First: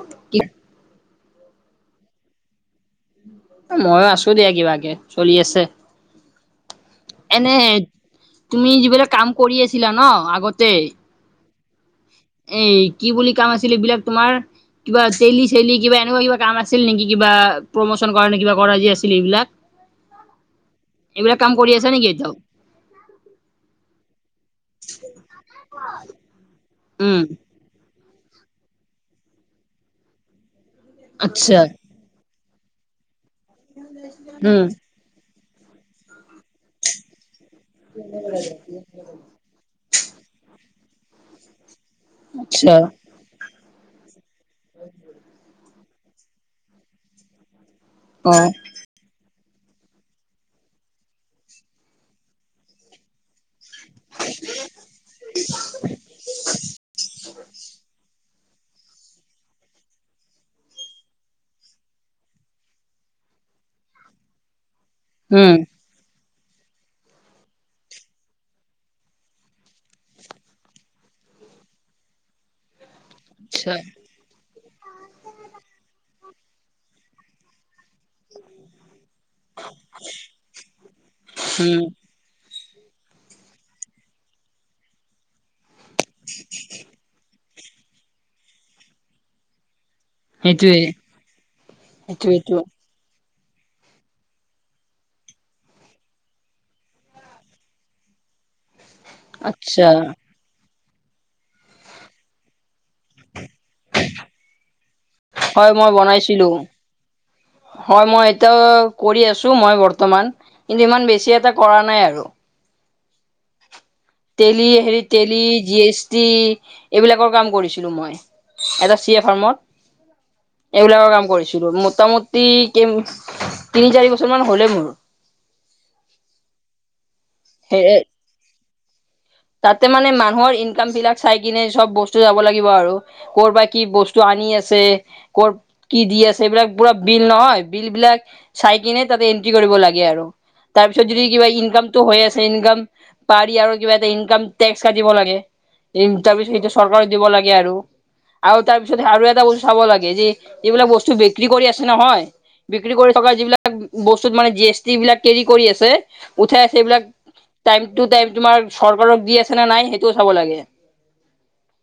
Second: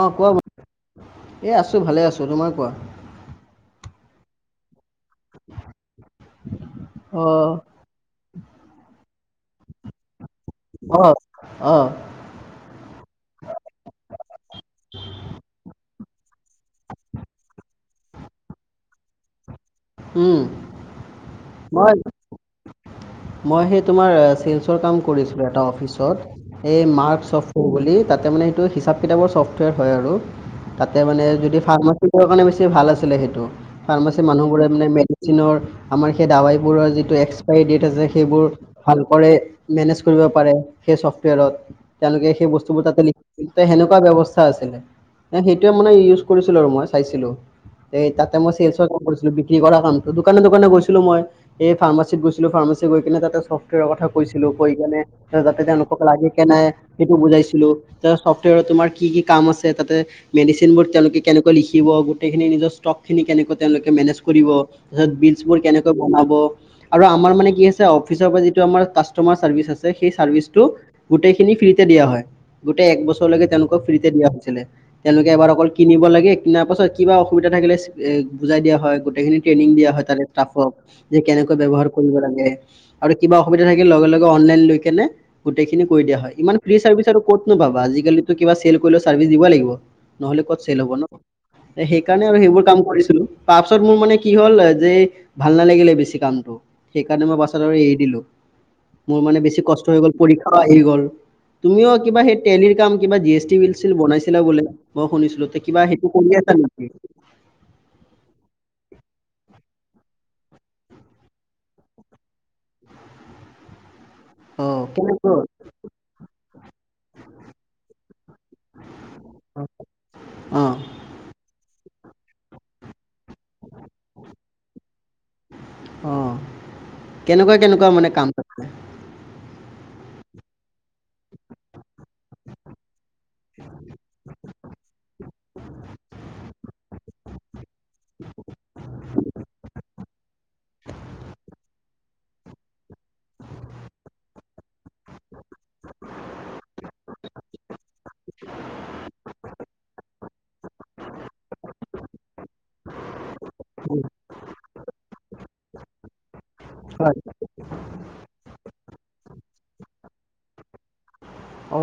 অ কোৱা কি ব এই আছো ভালে আছো তোমাৰ কোৱা ময়ো আছো দিয়া কিবাকে চলি আছে অ এনে তুমি যিবিলাক কাম কৰি আছিলা ন আগতে অ এ কি বুলি কাম আছিল এইবিলাক তোমাৰ কিবা তেলি চেলি কিবা কিবা কিবা কাম আছিল নেকি কিবা প্ৰমোচন কৰা নে কিব কৰা যি আছিল এইবিলাক উম এইবিলাক কাম কৰি আছা মই নেকি এতিয়াও মই সেই তোমাৰ উম [unintelligible] তাতে মানে আচ্ছা সিচাঁ [unintelligible] ভাল আছিলে সেইটো ফাৰ্মাচি উম মানুহবোৰে মানে মেডিচিনৰ আমাৰ সেই দাবাইবোৰৰ যিটো আ সেইবোৰ ভালক মেনেজ কৰিব পাৰে সেই চফটৱেৰত তেওঁলোকে সেই আচ্ছা বস্তুবোৰ তাতে লিখি সেনেকুৱা ব্যৱস্থা আছিলে য়া মানে ইউজ কৰিছিলো আৰু মই চাইছিলো তে অ তাতে মই চিয়েল চৰ কাম কৰিছিলো বি্ৰী কৰা কামটো দোকানে দোকানে গৈছিলো মই এই ফাৰ্মাচিতত গৈছিলো ফাৰ্মাচী গৈ কিনে তাতে কথা কৈছিলো কৈ কেনে যাতে তেওঁলোকক লাগে কে নাই সেইটো বুজাইছিলো তোাৰ কি কি কাম আছে তাতে মেডিচিনবোৰ তেওঁলোকে কেনেকৈ লিখিব গোটেইখিনি নিজৰ ষ্টকখিনক কে তেওঁলোকে মেনেজ কৰিব তাৰ উম বিজবোৰ কেনেকৈ বনাব আৰু আমাৰ মানে কি আ অফিচৰ পৰা যিটো আমাৰ কাষ্টমাৰ চাৰ্ভিচ আছে সেই চাৰ্ভিটো গোতেই খিনি ফ্ৰীতে দিয়া হয় গোটেই এক বছৰ আচ্ছা তেওঁলোকক ফ্ৰীতে দিয়া হৈছিলে তেওঁলোকে এবাৰ অকল কিনিব লাগে কিনাৰ পাছত কিবা অসুবিধা থাকিলে এ বুজাই দিয়া হয় গোটেইখিনি ট্ৰেইনিং দিয়া হয় তাৰে ষ্টাফক যে কেনেকৈ ব উম ব্যৱহাৰ কৰিব লাগে কিবা অসুবিধা থাক লগেে অনলাইন লৈ কেনে গোটেই খিনি কৰি দিয়া হয় ইমান ফ চাৰ্ভিছ আৰু কত নাপাবা আজিকালিতো কিবা চেল কৰিলেও চাৰ্ভিচ দিব লাগিব নহলে ক'ত চেল সেইটোৱে হব ন সেইকাৰণে আৰু সেইটোৱেটো সেইবোৰ কাম কৰিছিলো তাৰপিছত মোৰ মানে কি হ'ল যে ভাল নালাগিলে বেছি কামটো সেইকাৰণে মই বাাছত আৰু এৰি দিলো মোৰ মানে বেছি আচ্ছা কষ্ট হৈ গ'ল পৰীক্ষাও আহি গ'ল তুমিও কিবা সেই তেলিৰ কাম কিবা জি এছ টি বিলছিল বনাইছিলা বোলে মই শুনিছিলো হয় কিবা মই সেইটো কৰি বনাইছিলো আছা নেকি হয় মই এটোয়া কৰি আছো মই বৰ্তমান কিন্তু ইমান বেছি এটা কৰা নাই আৰু তেলি অ হেৰি কেনেকুৱা তেলি জি এছ টি এইবিলাকৰ কাম কৰিছিলোঁ মই। এটা চি এ অ ফাৰ্মত এইবিলাকৰ কাম কৰিছিলোঁ মই- মুতামুতি কিম- তিনি চাৰি বছৰ মান হ'লে মোৰ অ কেনেকুৱা সে। কেনেকুৱা মানে [inaudible] তাতে মানে মানুহৰ ইনকাম বিলাক চাই কিনে চব বস্তু। লাগিব আৰু কৰ' পৰা কি বস্তু আনি আছে ক' কি দি আছে এইবিলাক পুৰা। বিল নহয় বিল বিলাক চাই কিনে তাতে এন্ট্ৰি কৰিব লাগে আৰু। তাৰপিছত যদি কিবা ইনকামতটো হৈ আছে ইনকাম পাৰি আৰু কিবা এটা ইনক টেক্স- চাই দিব লাগে তাৰ পিছত সেইটো চৰকাৰে দিব লাগে আৰু। আৰু তাৰ পিছত আৰু এটা বস্ত চাব লাগে যে এইবিলাক বস্তু বিক্ৰী কৰি আছে নহয়। বিক্ৰী কৰি থকা যিবিলাক বস্তুত মানে জি এছ টি বিলাক কেৰি কৰি আছে উঠাই আছে এইবিলাক। হয় টাইম টো টাইম তোমাৰ চৰকাৰক দি আছে নে নাই সেইটোও চাব লাগে।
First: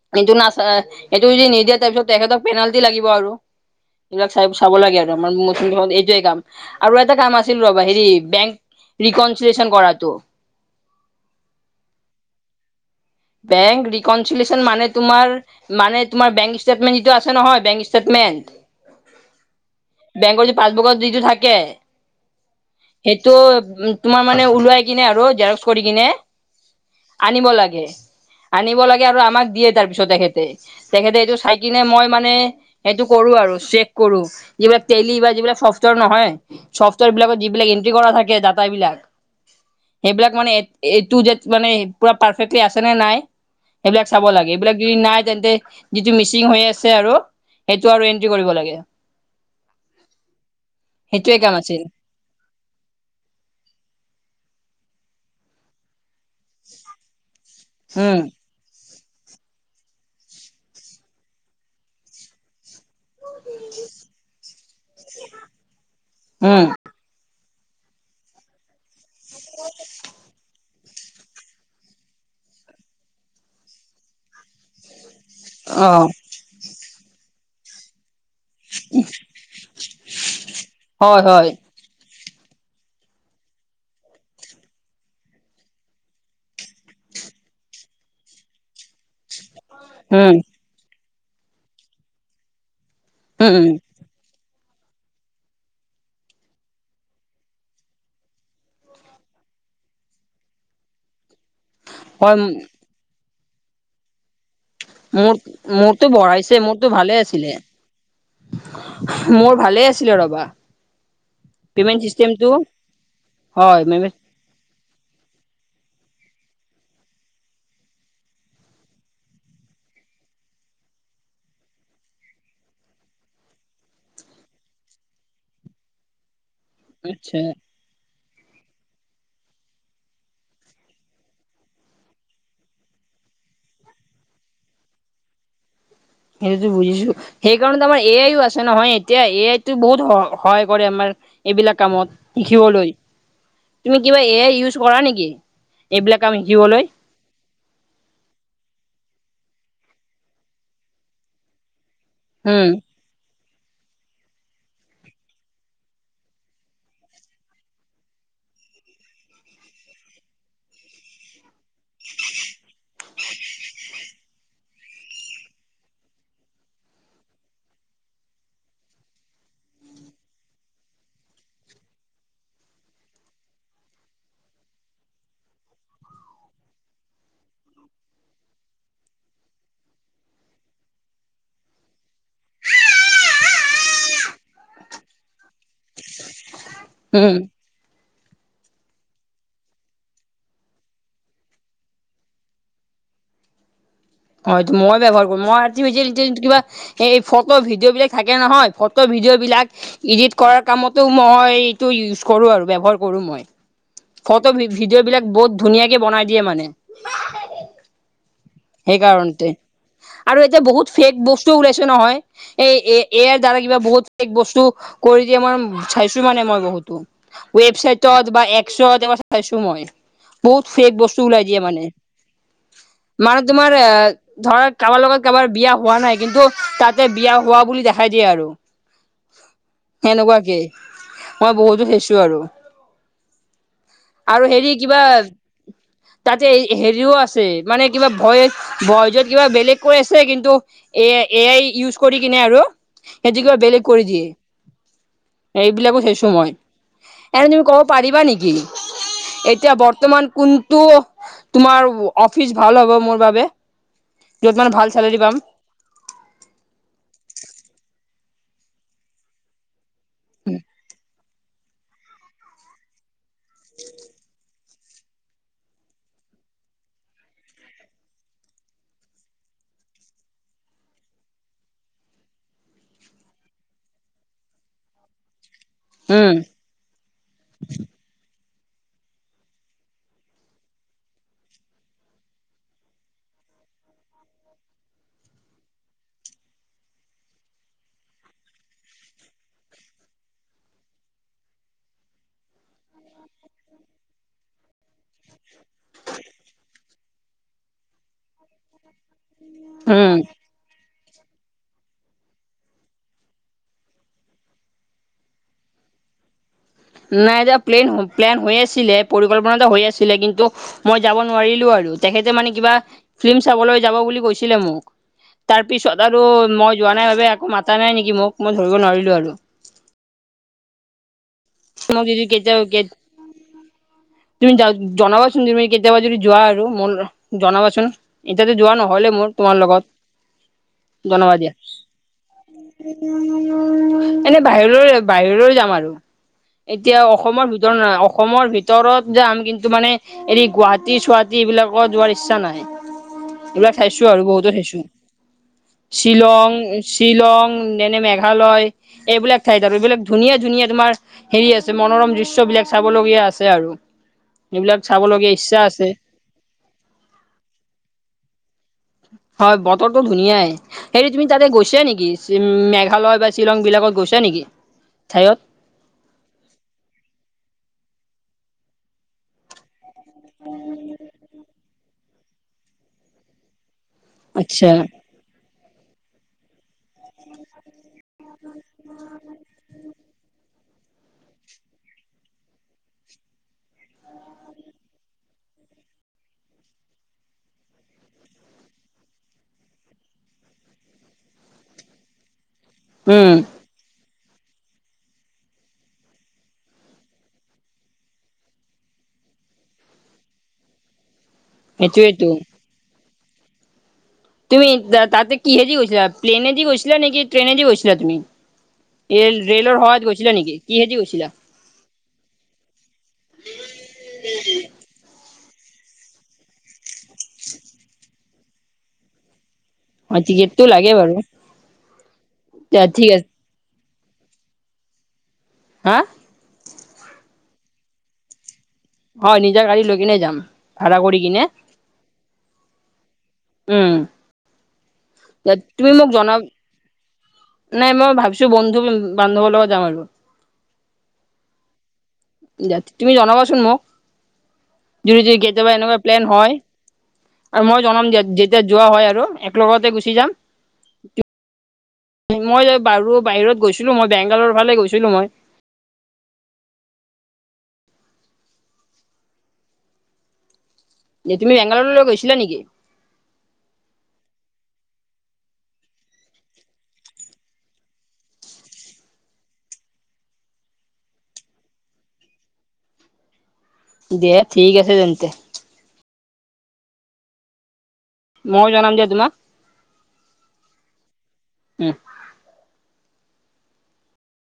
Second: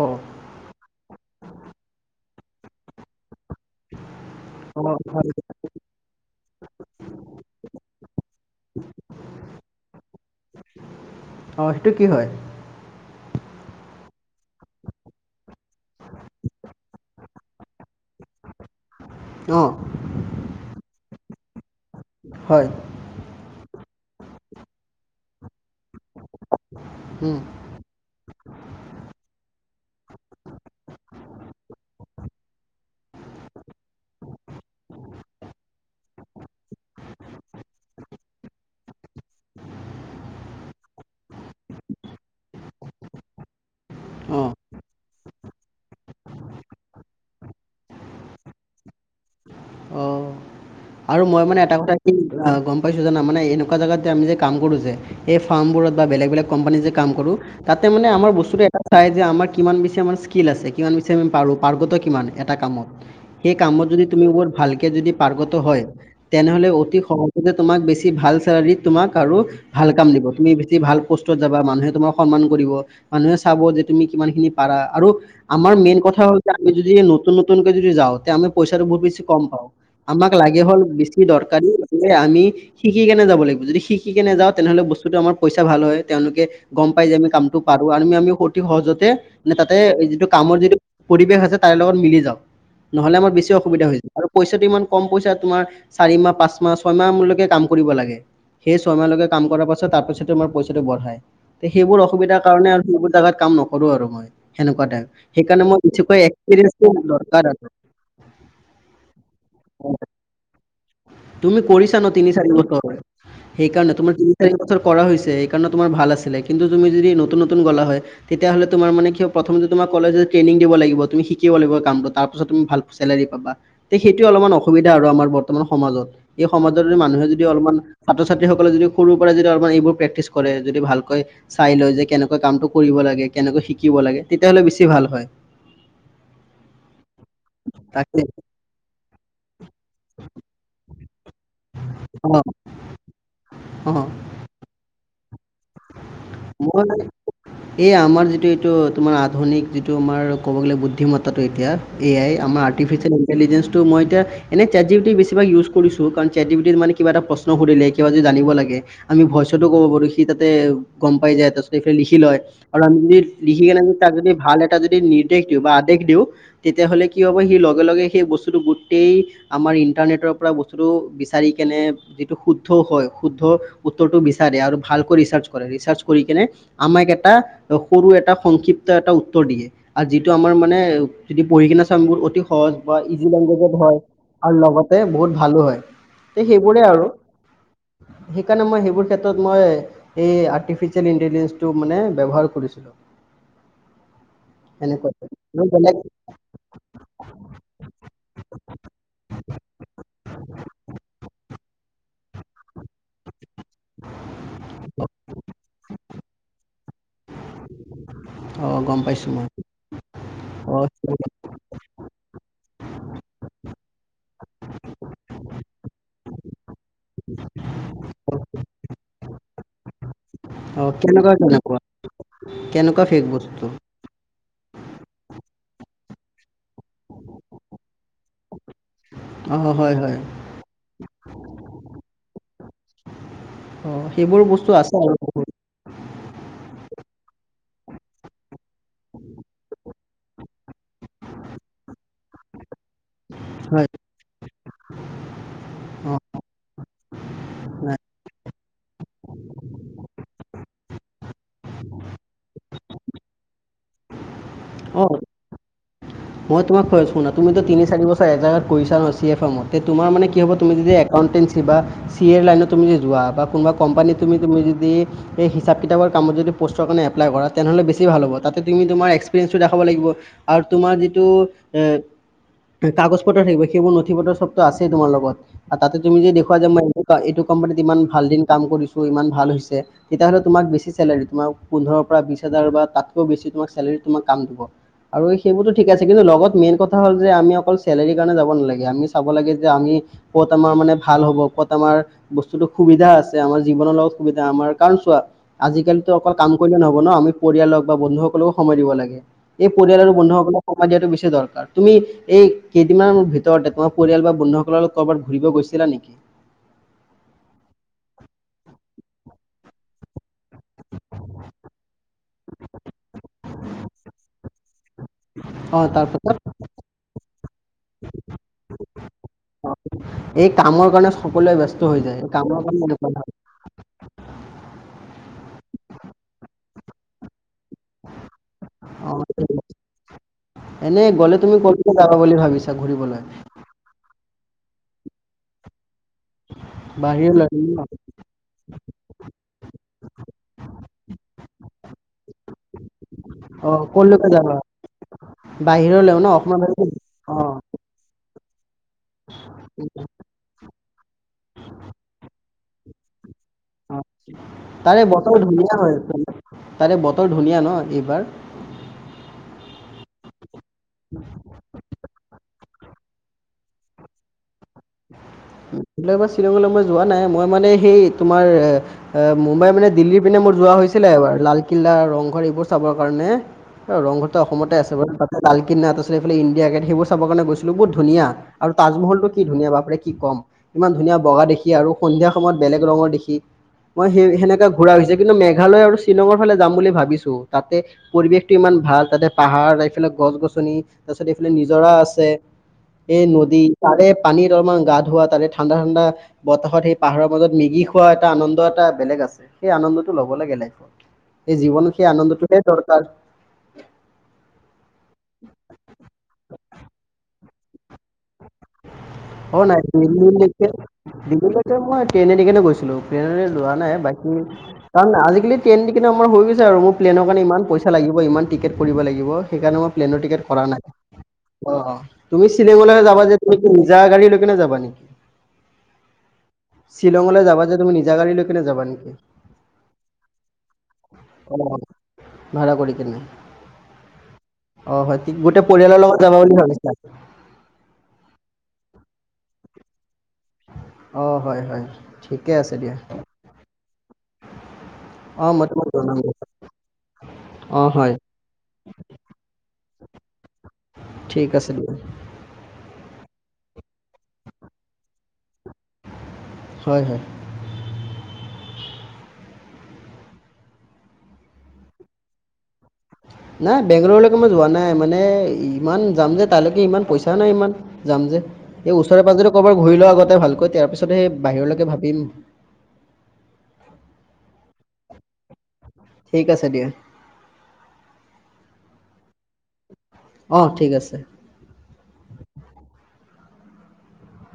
অ এইটো নাচা সেইটো যদি নিদিয়ে তাৰপিছত তেখেতক পেনাল্টি লাগিব আৰু। [inaudible] এইবিলাক চাই চাব অ লাগে আৰু হয় আমাৰ মুত এইটোৱে কাম আৰু এটা কাম আছিল ৰবা হেৰি বেংক। ৰিকনচিল্যন কৰাটো। অ সেইটো কি হয়? বেংক ৰিকনচিল্যচন মানে তোমাৰ মানে তোমাৰ বেংক ষ্টিটমেন্ত যিটো আছে- আছে নহয় বেং ষ্টেটমেণ্ট অ বেংকৰ যে পাচবুকত যিটো থাকে। হয় সেইটো তোমাৰ মানে ওলোৱাই কিনে আৰু জেৰক্স কৰি কিনে। উম, আনিব লাগে। আনিব লাগে আৰু আমাক দিয়ে তাৰ পিছত তেখেতে তেখেতে এইটো চাই কিনে মই মানে। সেইটো কৰোঁ আৰু চেক কৰোঁ যিবিলাক টেলি বা যিবিলাক চফ্টৱেৰ নহয় চফ্টৱেৰ বিলাকত যিবিলাক- তাতে এনটি কৰা থাকে দাতা বিলাক সেইবিলাক মানে এই টু যেত- মানে পুৰা পাৰফেক্টলি আছে নে নাই সেইবিলাক চাব অ লাগে এইবিলাক যদি নাই- তেনেতে যিটো মিচিং হৈ আছে আৰু সেইটো আৰু এন্ট্ৰি কৰিব লাগে। অ। আৰু সেইটোৱে মই কাম মানে এটা আছিল কথা কি গম পাইছোঁ জানা মানে এনেকুৱা জেগাত যে আমি যে কাম কৰোঁ যে- এই ফাৰ্মবোৰত বা বেলেগ বেলে কোম্পানী যে কাম কৰোঁ তাতে মানে উম আমাৰ বস্তুটো এটা- চাই যে আমাৰ কিমান বেছি আমাৰ স্কিল আছে কিমান বেছি আমি পাৰোঁ পাৰ্গত কিমান এটা কামত। সেই কামত যদি তুমি বোৰ ভালকে যদি পাৰ্গত হয় উম তেনেহলে অতি সহ- তে তোমাক বেছি ভাল চেলাৰীত তোমাক আৰু ভাল কাম দিব তুমি। এ ভাল পোষ্টত যাবা মানুহে তোমাক সন্মান কৰিব মানুহে চাব যে তুমি কিমান খিনি পাৰা আৰু- আমাৰ অ মেইন কথা হ'ল যে আমি যদি নতুন নতুনকে যদি যাওঁ তেয়ামি পইচাটো বহুত বেছি কম পাওঁ। আমাক লাগে হ'ল বেছি হয় হয় দৰকাৰী। আমি শিকি কেনে যাব লাগিব যদি শিকি কেনে যাওঁ তেনেহ'লে বস্তুতো আমাৰ পইচা ভাল হয় তেওঁলোকে গম পাই। আমি কামটো পাৰোঁ আমি আমি সতি সহজতে। মানে তাতে যিটো উম কামৰ যিটো পৰিৱেশ আছে তাৰে লগত মিলি যাওঁ নহ'লে আমাৰ বেছি উম উম অসুবিধা হৈ যায় আৰু। পইচাটো ইমান কম পইচা তোমাৰ চাৰি মাহ পাঁচ মাহ ছয়মাহলৈকে কাম কৰিব লাগে সেই ছয়মাহলৈকে কাম কৰাৰ পাছত তাৰ পিছত তোমাৰ পইচাটো বঢ়ায়। তে সেইবোৰ হয় অসুবিধাৰ কাৰণে আৰু সেইবোৰ জাগাত কাম নকৰোঁ আৰু মই। সেনেকুৱা টাইপ মোৰ সেইকাৰণে মই মোৰতো উঠি পাই বঢ়াইছে মোৰতো এক্সপৰিয়েঞ্চ ভালে আছিলে দৰকাৰ আছে। মোৰ ভালে আছে। তুমি কৰিছা ন তিনি চিষ্টেমটো চাৰি বছৰ হয় সেইকাৰণে মেমে তোমাৰ তিনি চাৰি। কৰা হৈছে এইকাৰণে তোমাৰ ভাল আছিলে। কিন্তু তুমি যদি নতুন নতুন গলা হয়। তেতিয়াহ'লে তোমাৰ মানে কি প্ৰথম। কিন্তু তোমাক ক'লে যে ট্ৰেনিং দিব লাগিব তুমি শিকিব লাগিব কাম টো তাৰ পিছত তুমি ভাল চেলেৰী পাবা। হেইটো অলপমান অ। অসুবিধা আৰু আমাৰ বৰ্তমান সমাজত এই সমাজত যদি মানুহে আচ্ছা যদি অলপমান ছাত্ৰ - ছাত্ৰীসকলে যদি সৰুৰ পৰা যদি অলপমান এইবোৰ প্ৰেক্টিচ কৰে যদি ভালকৈ চাই লয় যে কেনেকুৱা কামটো কৰিব লাগে। কেনেকৈ শিকিব লাগে তেতিয়াহ'লে বেছি ভাল হয়। সেইতো বুজিছো সেইকাৰণত আমাৰ এ তাকে আইও আছে নহয় এতিয়া এ আই। টো বহুত সহায় কৰে আমাৰ। এইবিলাক কামত অ শিকিবলৈ অ তুমি কিবা এ ইউজ কৰা নেকি। এইবিলাক কাম শিকিবলৈ মই এই আমাৰ যিটো এইটো তোমাৰ আধুনিক। যিটো আমাৰ ক'ব গ'লে বুদ্ধিতাটো এতিয়া এ আই আমাৰ উম আৰ্টিফিচিয়েল ইণ্টেলিজেন্ঞ্চ। ত মই এতিয়া এনে চাতজীবিতি বেচিভাগ ইউজ কৰিছো কাৰণ চাতজীৱিতমানে কা এটা প্ৰশ্ন সুধিলে কিবা য জানিব লাগে। আমি ভইচতো ক'ব পাৰো সি তাতে গম পাই যায় তাৰ পিছত সফালে লিখি লয় আৰু আমি যদি। লিখি কেনে যদি তাক যদি ভাল এটা যদি নিৰ্দেশ দিওঁ বা আদেশ দিওঁ তেতিয়াাহ'লে কি হ'ব সি লগে লগে সেই। বস্তুটো গুটেই আমাৰ ইণ্টাৰনেটৰ পৰা বস্তু বিচাৰি কেনে যিটো শুদ্ধ হয়। উত্তৰটো বিচাৰে আৰু ভাল কৰি। কৰে ৰিচাৰ্জ কৰিকেনে আমাক এটা সৰু এ সংক্ষপ এটা উতৰ দিয়ে আৰু যিটো। আমাৰ মানে যদি পঢ়ি কিনে চমোৰ অতি সহজ বা ইজি লেংগুৱেজ হয়। আৰু লগতে বহুত ভালো হয়। সেইবোৰে আৰু উম সেইকাৰণে মই সেইবোৰ ক্ষেত্ৰত মই এই আৰ্টিফিচিয়েল ইণ্টেলিজেঞ্চটো মানে ব্যৱহাৰ কৰিছিলোঁ। অহ, এইটো মই সেনেকুৱাকৈ ব্যৱহাৰ কৰোঁ মই বেলেগ আৰ্টিফিচিয়েল ইন্টেলিজেন্ট কিবাএই ফটো ভিডিঅ' বিলাক থাকে নহয় ফটো ভিডিঅ' ভিডিঅ' বিলাক এডিট কৰা কামতো মই ইউজ কৰোঁ আৰু ব্যৱহাৰ মই ফটো ভিডিঅ' বিলাক বহুত ধুনীয়াকে বনাই দিয়ে মানে। অঁ গম পাইছোঁ মই সেইকাৰণতে আৰু এতিয়া অঁ বহুত ফেক বস্তু ওলাইছে নহয়। এই এ এয়াৰ দ্বাৰা কিবা বহুত বস্তু কৰি দিয়ে মান চাইছোঁ মানে মই বহুতো ৱেবছাইটত বা এক্সৱত এইবোৰ চাইছোঁ মই বহুত অঁ ফেক বস্তু কেনেকুৱা ওলাই দিয় কেনেকুৱা মানে কেনেকুৱা ফেক মানে বস্তু তোমাৰ অ ধৰা কাৰোবাৰ লগত কাৰোবাৰ বিয়া হোৱা নাই কিন্তু তাতে বিয়া হোৱা বুলি দেখাই দিয়ে আৰু অঁ হয় হয় হেনেকুৱাকে মই বহুতো চাইছোঁ আৰু অঁ সেইবোৰ আৰু হেৰি বস্তু আছে কিবা আৰু বহুত তাতে হেৰিও আছে মানে কিবা ভইচ ভইজত য'ত কিবা বেলেগ কৈ আছে কিন্তু এ এ আই ইউজ কৰি কিনে আৰু সেইতো কিবা বেলেগ হয় কৰি দিয়ে, এইবিলাকো অঁ চাইছোঁ মই এনে তুমি ক'ব হয় পাৰিবা নেকি? এতিয়া বৰ্তমান কোনটো তোমাৰ অফিচ ভাল হ'ব মোৰ বাবে, য'ত মানে ভাল অঁ চেলাৰী পাম। মই তোমাক কৈ আছোঁ শুনা তুমি তিনি-চাৰি বছৰ এজেগাত কৰিছা ন চি, এফ মতে তোমাৰ মানে কি হ'ব তুমি যে একাউণ্টেঞ্চি বা চি, এৰ লাইনত তুমি যোৱা বা কোনোবা কোম্পানী তুমি তুমি যদি এই হিচাপকেইটাৰ বাৰ কামত যদি পষ্টকাৰণে এপ্লাই কৰা তেনেহলে বেছি ভাল হ'বা তাতে তুমি তোমাৰ এক্সপেৰিয়েন্স দেখাব লাগিব আৰু তোমাৰ যিটো টো এ কাগজ পত্ৰ থাকিব সেইবোৰ নথি- পত্ৰ চবটো আছেই তোমাৰ লগত তাতে তুমি যদি উম দেখুৱা মই এইটো এইটো কোম্পানীত ইমান ভাল দিন কাম কৰিছোঁ ইমান ভাল হৈছে তেতিয়াহ'লে তোমাক বেছি চেলাৰী তোমাৰ পোন্ধৰ পৰা বিশ হাজাৰ বা তাতকৈও বেছি তোমাক চেলাৰী তোমাক কাম দিব, সেইবোৰটো ঠিক আছে কিন্তু লগত মেইন কথা হ'ল যে আমি অকল চেলাৰী কাৰণে যাব নালাগে আমি চাব লাগে যে আমি ক'ত আমাৰ মানে ভাল হ'ব ক'ত আমাৰ বস্তুতো সুবিধা আছে আমাৰ জীৱনৰ লগত সুবিধা আমাৰ কাৰণ চোৱা আজি আজিকালিতো অকল কাম কৰিলে নহব ন আমি পৰিয়ালক বা বন্ধুসকলকো সময় দিব লাগে, এই পৰিয়াল আৰু উম বন্ধুসকলকে দিয়াটো বেছি দৰকাৰ তুমি এই কেইদিনমান ভিতৰতে তোমাৰ পৰিয়াল বা বন্ধুসকলৰ লগ ক'ৰবাত ফুৰিব গৈছিলা নেকি? হয় নাই এতিয়া প্লেন প্লেন হৈ আছিলে পৰিকল্পনা এটা হৈ আছিলে কিন্তু মই যাব নোৱাৰিলোঁ আৰু উম! তেখেতে মানে কিবা ফিল্ম চাবলৈ যাব বুলি কৈছিলে মোক তাৰ অ পিছত আৰু তাৰপাছত মই যোৱা নাই বাবে একো মাতা নাই নেকি মোক মই ধৰিব নোৱাৰিলোঁ আৰু এই কামৰ কাৰণে সকলোৱে ব্যস্ত হৈ মোক যদি যায় কেতিয়াবা কামৰ কাৰণেএনেকুৱা ন তুমি য জনাবাচোন তুমি কেতিয়াবা যদি যোৱা আৰু ম জনাবাচোন চোন এতিয়াতো যোৱা নহলে অ মোৰ তোমাৰ লগত এনে জনাবা গ'লে দিয়া। তুমি ক'লৈকে যাবা বুলি ভাবিছা ঘূৰিবলৈ এনেই বাহিৰলৈ বাহিৰলৈ যাম আৰু এতিয়া অসমৰ বাহিৰলৈ ভিতৰত ন নহাই অসমৰ ভিত ওচৰত যাম কিন্তু মানে হেৰি গুৱাহাটী-চুৱাটী এইবিলাকত যোৱাৰ ইচ্ছা নাই এইবিলাক অ চাইছোঁ আৰু ক'লৈকে বহুতে যাবা চাইছোঁ। বাহিৰলৈ ন শ্বিলং, অসমৰ বাহিৰত অ শ্বিলং, যেনে মেঘ মেঘালয় এইবিলাক ঠাইত আৰু এইবিলাক ধুনীয়া, ধুনীয়া তোমাৰ হেৰি আছে মনোৰম দৃশ্য বিলাক চাবলগীয়া আছে আৰু অ, এইবিলাক তাৰে চাবলগীয়া বতৰ ইচ্ছা ধুনীয়া আছে হৈ তাৰে বতৰ ধুনীয়া ন এইবাৰ। হয় বতৰটো ধুনীয়াই হেৰি তুমি তাতে গৈছা নেকি যিম মে মেঘালয় বা শ্বিলং বিলাকত গৈছা নেকি? ঠাইত শ্বিলঙলৈ মই যোৱা নাই মই মানে সেই তোমাৰ মুম্বাই মানে দিল্লীৰ পিনে মোৰ যোৱা হৈছিলে এবাৰ কিল্লা ৰংঘৰ এইবোৰ চাবৰ কাৰণে ৰংঘৰটো আচ্ছা অসমতে আছে বাৰ তালক আ এইফাল ইণ্ডিয়া গেট সেইবোৰ চাব কাৰণে গৈছিলো বহুত ধুনীয়া আৰু তাজহলটো ঠিক ন বাপৰে কি কম ইমান ধুনীয়া বগা দেখি আৰু সন্ধিয়া সময়ত বেলেগ ৰঙৰ দেখি। মই সেই সেনেকা ঘূৰা হৈছে। কিন্তু মেঘালয় আৰু শ্বিলঙৰ ফালে যাম বুলি ভাবিছো তাতে পৰিৱেশ টো ইমান ভাল তাতে পাহাৰ এইফালে। গছ গছনি তাৰপিছত এইফালে নিজৰা আছে এই উম নদী তাৰে পানীত অলপমান গা ধুৱা তাতে ঠাণ্ডা ঠাণ্ডা বতাহত সেই পাহাৰৰ মাজত মেগী খোৱা এটানন্দ এটা বেলেগ সেই আনন্দতটো লব লাগে লাইফত সেই জীৱনত সেই সেইটোয়েতো আনন্দটোহে দৰকাৰ। তুমি তাতে কিহেদি গৈছিলা প্লেনে দি গৈছিলা নেকি ট্ৰেইনে দি গৈছিলা তুমি? ৰেল অ ৰেলৰ নাই দ সহায়ত দিল্লী গৈছিলা নেকি কিহেদি গৈছিলা? মই ট্ৰেইনে গৈছিলো ট্ৰেইনে লোৱা নাই বাই। উ কাৰণ আজিকালি ট্ৰেইনটো কিন্তু আমাৰ হৈ গৈছে আৰু মোৰ প্লেইনৰ কাৰণে ইমান পইচা লাগিব ইমান টিকেট পৰিব লাগিব। সেইকাৰণে মই অ প্লেনৰ টিকেট কৰা টিকেটটো নাই লাগে বাৰু অ তুমি দে শ্বিলিঙলৈ ঠিক যাবা আছে যে নিজা গাড়ী লকেনে যাবা নেকি হা শ্বিলঙলৈ যাবা যে তুমি নিজা গাড়ী কেনে যাবা নেকি হয় নিজা গাড়ী লৈ কিনে যাম ভাড়া কৰি কিনে অ ভাড়া কৰি কিনে উম অ হয় ঠ গোটেই তুমি পৰিয়ালৰ মোক লগত জনাব যাবা বুলি ভাবিছা নাই মই ভাবিছো বন্ধু বান্ধৱৰ লগত যাম আৰু অ হয় হয় ঠিকে আছে দিয়া। জুদি জুদি অ মই কেতিয়াবা তোমাক এনেকুৱা জনাম প্লেন দিয়া হয়। আৰু অ মই জনাম হয় যেতিয়া যোৱা হয় আৰু একেলগতে গুচি যাম। ঠিক আছে। মই যে বাৰু বাহিৰত গৈছিলো মই বেংগালৰ ফালে গৈছিলো মই হয় হয়। এ তুমি বেংগালুৰলৈ গৈছিলা নেকি। [inaudible] নাই বেংগলৰলৈকে মই যোৱা নাই মানে ইমান যাম যে তালৈকে ইমান পইচাও নাই ইমান যাম যে। স ওচৰে পাজৰে কৰ'বাৰ ঘূৰি ল আগতে ভালকৈ তাৰ পিছত সেই বাহিৰলৈকে ভাবিম। [inaudible] দে ঠিক আছে তেন্তে। ঠিক আছে দিয়া। মই জনাম দিয়া তোমাক। অ ঠিক আছে। উম।